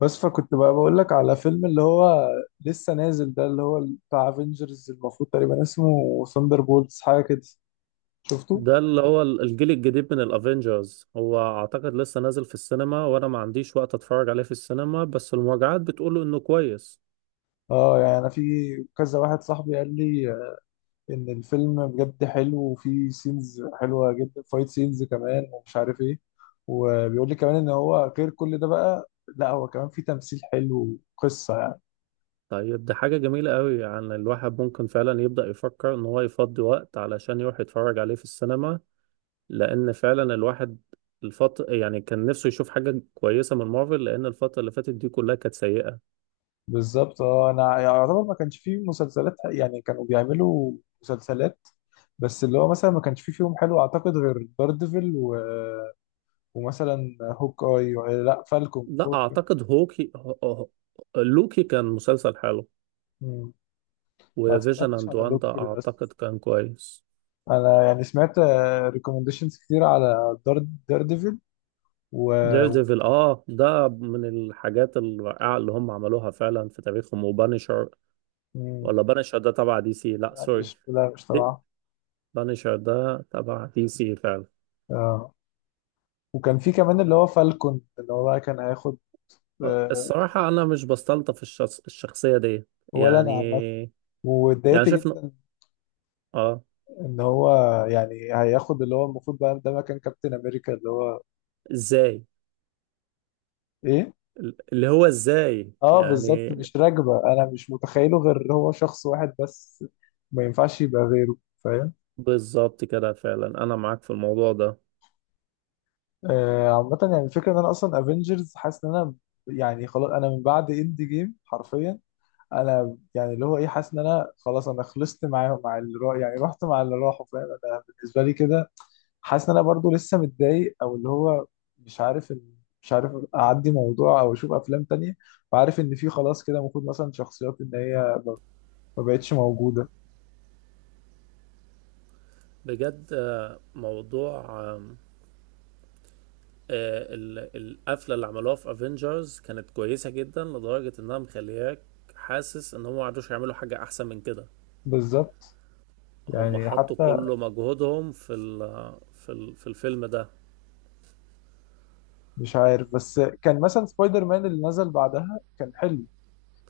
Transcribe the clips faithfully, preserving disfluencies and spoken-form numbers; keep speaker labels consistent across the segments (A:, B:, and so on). A: بس فكنت بقى بقول لك على فيلم اللي هو لسه نازل ده اللي هو بتاع افنجرز، المفروض تقريبا اسمه ثاندر بولتس حاجه كده. شفته؟
B: ده اللي هو ال- الجيل الجديد من الافينجرز. هو اعتقد لسه نازل في السينما، وانا ما عنديش وقت اتفرج عليه في السينما، بس المراجعات بتقوله انه كويس.
A: اه، يعني انا في كذا واحد صاحبي قال لي ان الفيلم بجد حلو وفي سينز حلوه جدا، فايت سينز كمان ومش عارف ايه. وبيقول لي كمان ان هو غير كل ده بقى، لا هو كمان في تمثيل حلو وقصه يعني
B: طيب دي حاجة جميلة قوي، يعني الواحد ممكن فعلا يبدأ يفكر ان هو يفضي وقت علشان يروح يتفرج عليه في السينما. لان فعلا الواحد الفترة يعني كان نفسه يشوف حاجة كويسة من مارفل، لان الفترة اللي فاتت دي كلها كانت سيئة.
A: بالظبط. اه، انا يعني يعتبر ما كانش فيه مسلسلات، يعني كانوا بيعملوا مسلسلات بس اللي هو مثلا ما كانش فيه فيهم حلو اعتقد غير داردفل و... ومثلا هوك اي و... لا فالكون
B: لا
A: فوق.
B: اعتقد هوكي هو- هو- لوكي كان مسلسل حلو،
A: مم. ما
B: وفيجن
A: اتفرجتش
B: اند
A: على
B: واندا
A: لوكي
B: اعتقد
A: للاسف.
B: كان كويس.
A: انا يعني سمعت ريكومنديشنز كتير على دارد داردفل و... و...
B: ديردevil اه، ده من الحاجات الرائعة اللي هم عملوها فعلا في تاريخهم. وبانشر،
A: مم.
B: ولا بانشر ده تبع دي سي؟ لا
A: لا مش،
B: سوري،
A: لا مش تبعه.
B: بانشر ده تبع دي سي فعلا.
A: آه. وكان في كمان اللي هو فالكون اللي هو بقى كان هياخد. آه،
B: الصراحة أنا مش بستلطف الشخص الشخصية دي.
A: ولا انا عامه.
B: يعني يعني
A: واتضايقت
B: شفنا،
A: جدا
B: اه.
A: ان هو يعني هياخد اللي هو المفروض بقى ده مكان كابتن امريكا اللي هو
B: ازاي؟
A: ايه.
B: اللي هو ازاي
A: اه بالظبط،
B: يعني؟
A: مش راكبه، انا مش متخيله غير هو شخص واحد بس، ما ينفعش يبقى غيره، فاهم؟
B: بالظبط كده فعلا، أنا معاك في الموضوع ده.
A: آه عامه، يعني الفكره ان انا اصلا افنجرز حاسس ان انا يعني خلاص، انا من بعد اند جيم حرفيا انا يعني اللي هو ايه حاسس ان انا خلاص، انا خلصت معاهم مع اللي راح، يعني رحت مع اللي راحوا، فاهم؟ انا بالنسبه لي كده حاسس ان انا برضو لسه متضايق، او اللي هو مش عارف إن، مش عارف اعدي موضوع او اشوف افلام تانية، وعارف ان في خلاص كده المفروض مثلا شخصيات ان هي ما ما بقتش موجوده.
B: بجد آه، موضوع آه، ال- القفله اللي عملوها في افنجرز كانت كويسه جدا، لدرجه انها مخلياك حاسس ان هم ما عرفوش يعملوا حاجه احسن من كده.
A: بالظبط،
B: هم
A: يعني
B: حطوا
A: حتى
B: كل مجهودهم في ال في ال في الفيلم ده.
A: مش عارف. بس كان مثلا سبايدر مان اللي نزل بعدها كان حلو،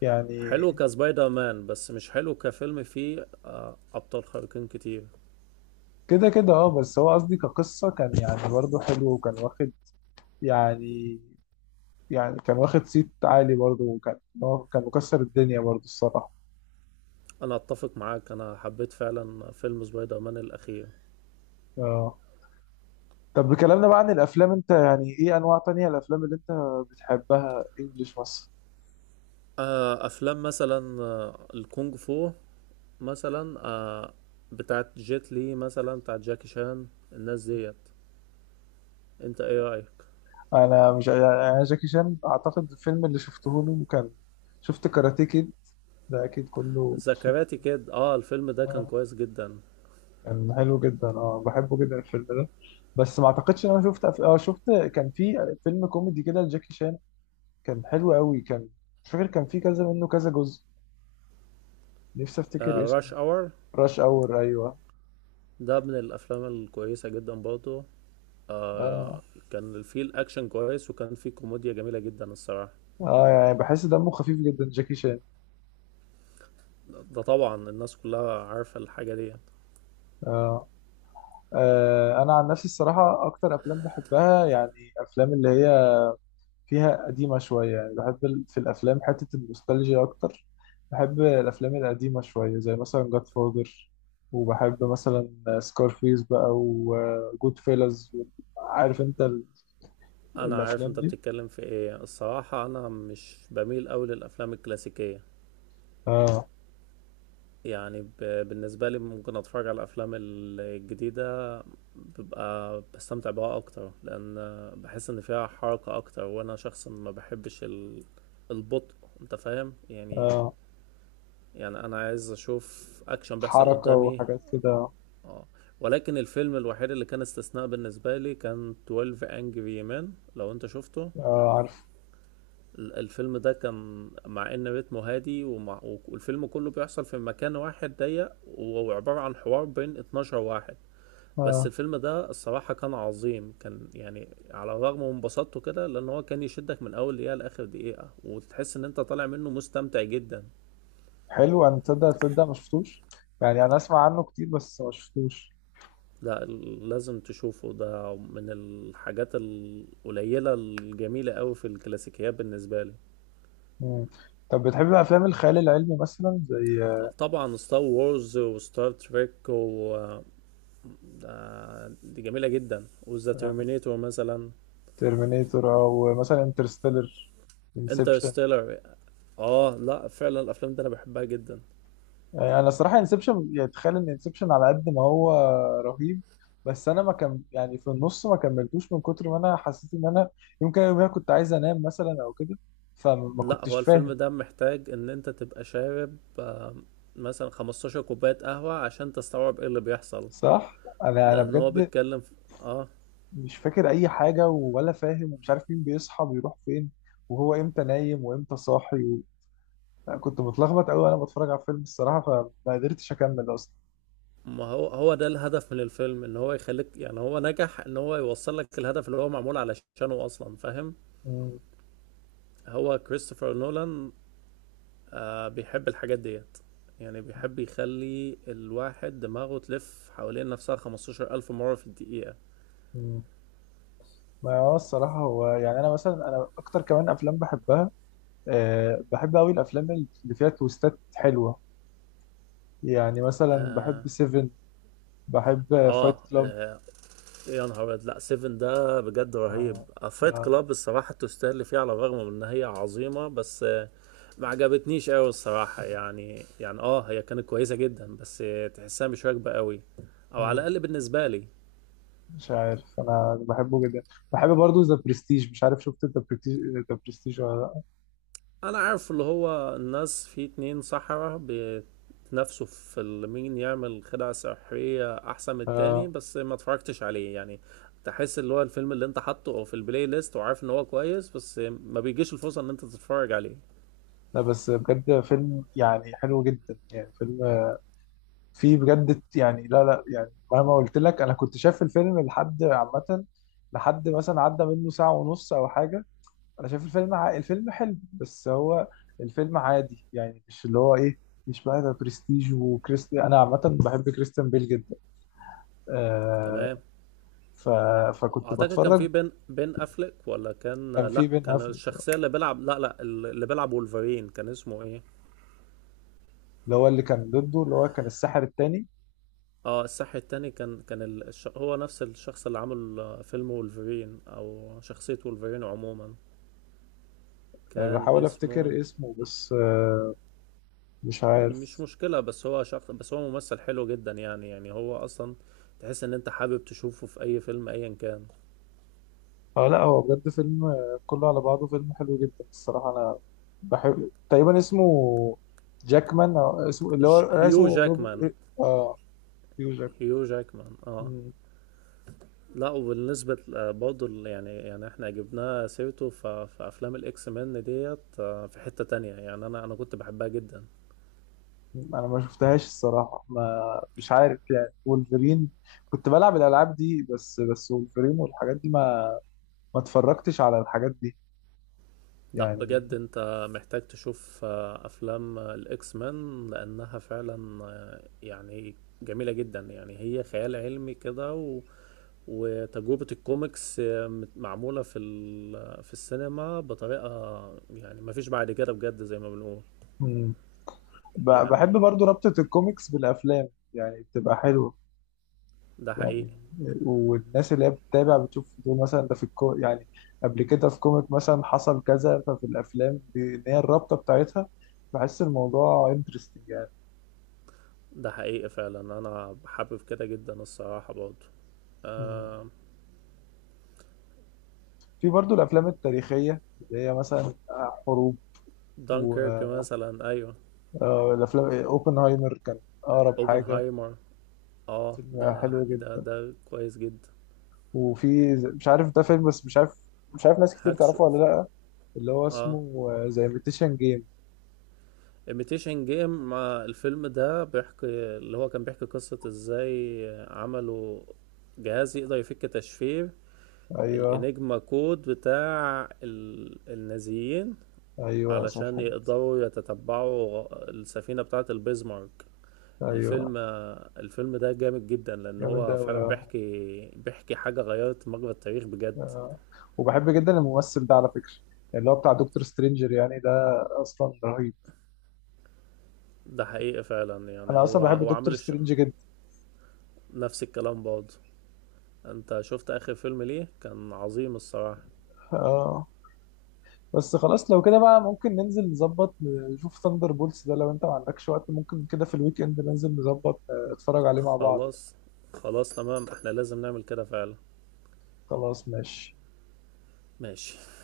A: يعني
B: حلو كسبايدر مان، بس مش حلو كفيلم فيه آه، ابطال خارقين كتير.
A: كده كده اه. بس هو قصدي كقصة كان يعني برضه حلو وكان واخد، يعني يعني كان واخد صيت عالي برضه، وكان هو كان مكسر الدنيا برضه الصراحة.
B: انا اتفق معاك، انا حبيت فعلا فيلم سبايدر مان الاخير.
A: اه. طب بكلامنا بقى عن الأفلام، أنت يعني إيه أنواع تانية الأفلام اللي أنت بتحبها؟ إنجلش مثلا؟
B: آه، افلام مثلا آه، الكونغ فو، مثلا آه، بتاعت جيت لي، مثلا بتاعت جاكي شان. الناس ديت، انت ايه رايك؟
A: أنا مش يعني أنا جاكي شان أعتقد الفيلم اللي شفته له كان، شفت كاراتيه كيد ده أكيد كله شفت.
B: ذكرياتي كده، اه الفيلم ده كان كويس جدا.
A: كان حلو جدا، اه بحبه جدا الفيلم ده. بس ما اعتقدش ان انا شفت أف... اه شفت، كان في فيلم كوميدي كده لجاكي شان، كان حلو قوي، كان مش فاكر كان في كذا منه، كذا جزء، نفسي افتكر
B: آه راش
A: اسمه.
B: اور،
A: راش اور، ايوه.
B: ده من الافلام الكويسه جدا برضه. آه،
A: اه،
B: كان فيه الاكشن كويس وكان فيه كوميديا جميله جدا الصراحه.
A: اه، يعني بحس دمه خفيف جدا جاكي شان.
B: ده طبعا الناس كلها عارفه الحاجه دي.
A: آه. آه انا عن نفسي الصراحه اكتر افلام بحبها يعني افلام اللي هي فيها قديمة شوية، يعني بحب ال- في الأفلام حتة النوستالجيا أكتر. بحب الأفلام القديمة شوية زي مثلا جاد فاذر، وبحب مثلا سكارفيس بقى، وجود فيلز. عارف أنت ال-
B: انا عارف
A: الأفلام
B: انت
A: دي؟
B: بتتكلم في ايه، الصراحه انا مش بميل قوي للافلام الكلاسيكيه.
A: آه.
B: يعني ب... بالنسبة لي ممكن أتفرج على الأفلام الجديدة، ببقى بستمتع بها أكتر، لأن بحس إن فيها حركة أكتر، وأنا شخص ما بحبش ال... البطء. أنت فاهم يعني؟
A: آه.
B: يعني أنا عايز أشوف أكشن بيحصل
A: حركة
B: قدامي،
A: وحاجات كده.
B: اه. ولكن الفيلم الوحيد اللي كان استثناء بالنسبة لي كان 12 Angry Men، لو أنت شفته.
A: آه، عارف.
B: ال- الفيلم ده كان مع ان رتمه هادي، ومع والفيلم كله بيحصل في مكان واحد ضيق، وهو عبارة عن حوار بين اتناشر واحد. بس
A: آه.
B: الفيلم ده الصراحة كان عظيم، كان يعني على الرغم من بساطته كده، لأن هو كان يشدك من أول دقيقة لآخر دقيقة، وتحس إن أنت طالع منه مستمتع جدا.
A: حلو. أنا تصدق تصدق ما شفتوش، يعني أنا أسمع عنه كتير بس ما شفتوش.
B: لا، ال- لازم تشوفه، ده من الحاجات القليلة الجميلة أوي في الكلاسيكيات بالنسبة لي.
A: مم. طب بتحب أفلام الخيال العلمي مثلا زي
B: طبعا ستار وورز وستار تريك، و ده دي جميلة جدا، وذا
A: آه،
B: ترمينيتور مثلا.
A: ترمينيتور، او مثلا انترستيلر، انسبشن؟
B: انترستيلر، اه لا فعلا الافلام دي انا بحبها جدا.
A: يعني انا الصراحه انسبشن، يعني تخيل ان انسبشن على قد ما هو رهيب بس انا ما كم يعني في النص ما كملتوش من كتر ما انا حسيت ان انا يمكن يوميها كنت عايز انام مثلا او كده، فما
B: لا هو
A: كنتش
B: الفيلم
A: فاهم.
B: ده محتاج ان انت تبقى شارب آه، مثلا خمستاشر كوباية قهوة عشان تستوعب ايه اللي بيحصل،
A: صح، انا انا
B: لان هو
A: بجد
B: بيتكلم في... اه.
A: مش فاكر اي حاجه ولا فاهم، ومش عارف مين بيصحى بيروح فين، وهو امتى نايم وامتى صاحي و... يعني كنت متلخبط قوي وانا بتفرج على الفيلم الصراحه، فما قدرتش اكمل اصلا.
B: ما هو هو ده الهدف من الفيلم، ان هو يخليك، يعني هو نجح ان هو يوصل لك الهدف اللي هو معمول علشانه اصلا، فاهم؟ هو كريستوفر نولان، آه بيحب الحاجات ديت، يعني بيحب يخلي الواحد دماغه تلف حوالين نفسها خمستاشر الف مرة في الدقيقة.
A: مم. ما هو الصراحة هو يعني أنا مثلا أنا أكتر كمان أفلام بحبها، أه بحب أوي الأفلام اللي فيها تويستات حلوة، يعني مثلا
B: آه,
A: بحب سيفن، بحب
B: آه,
A: فايت كلاب.
B: آه يا نهار أبيض، لأ سيفن ده بجد رهيب.
A: أه.
B: فايت
A: أه.
B: كلاب الصراحة تستاهل اللي فيه، على الرغم من إن هي عظيمة، بس آه ما عجبتنيش أوي الصراحة، يعني يعني آه هي كانت كويسة جدا، بس آه، تحسها مش راكبة أوي، أو على
A: مم،
B: الأقل بالنسبة لي.
A: مش عارف، أنا بحبه جدا. بحب برضو ذا برستيج. مش عارف شفت ذا برستيج ذا برستيج ولا لأ؟
B: انا عارف اللي هو الناس في اتنين سحرة بيتنافسوا في ال- مين يعمل خدعة سحرية احسن من التاني،
A: أه.
B: بس ما اتفرجتش عليه يعني. تحس اللي هو الفيلم اللي انت حاطه أو في البلاي ليست، وعارف ان هو كويس، بس ما بيجيش الفرصة ان انت تتفرج عليه.
A: لا بس بجد فيلم يعني حلو جدا، يعني فيلم فيه بجد، يعني لا لا يعني مهما قلت لك أنا كنت شايف الفيلم لحد عامة، لحد مثلا عدى منه ساعة ونص أو حاجة، انا شايف الفيلم ع... الفيلم حلو بس هو الفيلم عادي، يعني مش اللي هو ايه، مش بقى ده برستيج. وكريستي انا عامه بحب كريستيان بيل جدا. آه.
B: تمام.
A: ف... فكنت
B: اعتقد كان
A: بتفرج.
B: في بين بين افلك، ولا كان
A: كان في
B: لا
A: بين
B: كان
A: افريك،
B: الشخصية اللي بيلعب، لا لا اللي بيلعب وولفرين، كان اسمه ايه؟
A: اللي هو اللي كان ضده اللي هو كان الساحر التاني.
B: اه الساحر التاني، كان كان ال- الش... هو نفس الشخص اللي عمل فيلم وولفرين، او شخصية وولفرين عموما،
A: آه،
B: كان
A: بحاول
B: اسمه.
A: افتكر اسمه بس آه، مش
B: مش
A: عارف.
B: مشكلة، بس هو شخص، بس هو ممثل حلو جدا يعني، يعني هو أصلا تحس إن أنت حابب تشوفه في أي فيلم أيا كان.
A: اه لا هو بجد فيلم آه، كله على بعضه فيلم حلو جدا الصراحه. انا بحب تقريبا اسمه جاكمان أو اسمه اللي هو
B: ج-
A: آه، اسمه
B: هيو جاكمان.
A: روبرت اه. هيو
B: هيو جاكمان، اه.
A: جاك.
B: لا وبالنسبة آه، برضه ال- يعني يعني احنا جبناه سيرته ف- في أفلام الإكس مان ديت، آه، في حتة تانية يعني، أنا أنا كنت بحبها جدا.
A: انا ما شفتهاش الصراحه، ما مش عارف يعني وولفرين، كنت بلعب الالعاب دي بس. بس وولفرين والحاجات دي ما ما اتفرجتش على الحاجات دي،
B: لا
A: يعني.
B: بجد أنت محتاج تشوف آه، أفلام آه، الإكس مان، لأنها فعلا آه، يعني جميلة جدا، يعني هي خيال علمي كده، و وتجربة الكوميكس معمولة في ال- في السينما بطريقة يعني مفيش بعد كده بجد، زي ما بنقول
A: مم. ب- بحب
B: يعني.
A: برضو ربطه الكوميكس بالافلام، يعني بتبقى حلوه،
B: ده
A: يعني.
B: حقيقي.
A: والناس اللي هي بتتابع بتشوف بتقول مثلا ده في الكو، يعني قبل كده في كوميك مثلا حصل كذا، ففي الافلام ب- ان هي الرابطه بتاعتها، بحس الموضوع انترستنج يعني.
B: ده حقيقي فعلا، انا حابب كده جدا الصراحة برضه،
A: مم.
B: آه.
A: في برضو الافلام التاريخيه اللي هي مثلا آه، حروب
B: دانكيرك
A: والافلام.
B: مثلا، ايوه.
A: اوبنهايمر كان اقرب حاجه،
B: اوبنهايمر، اه
A: فيلم
B: ده
A: حلو
B: ده
A: جدا.
B: ده كويس جدا.
A: وفي ز- مش عارف ده فيلم بس مش عارف، مش عارف ناس كتير
B: هاكسو.
A: تعرفه ولا لا، اللي هو
B: اه
A: اسمه زي ميتيشن جيم.
B: imitation game. ما الفيلم ده بيحكي، اللي هو كان بيحكي قصة ازاي عملوا جهاز يقدر يفك تشفير
A: ايوه،
B: الانجما كود بتاع ال- النازيين،
A: ايوه صح
B: علشان
A: كده.
B: يقدروا يتتبعوا السفينة بتاعة البيزمارك.
A: ايوه،
B: الفيلم الفيلم ده جامد جدا، لان
A: جامد
B: هو
A: قوي
B: فعلا
A: اه.
B: بيحكي بيحكي حاجة غيرت مجرى التاريخ بجد.
A: آه. وبحب جدا الممثل ده على فكره، اللي هو بتاع دكتور سترينجر، يعني ده اصلا رهيب.
B: ده حقيقي فعلا، يعني
A: انا اصلا
B: هو
A: بحب
B: هو
A: دكتور
B: عامل الش...
A: سترينج جدا.
B: نفس الكلام برضه. انت شفت اخر فيلم ليه، كان عظيم الصراحة.
A: اه. بس خلاص لو كده بقى ممكن ننزل نظبط نشوف ثاندر بولتس ده، لو انت ما عندكش وقت ممكن كده في الويك اند ننزل نظبط آه، اتفرج عليه مع بعض يعني.
B: خلاص. خلاص تمام، احنا لازم نعمل كده فعلا.
A: خلاص ماشي.
B: ماشي.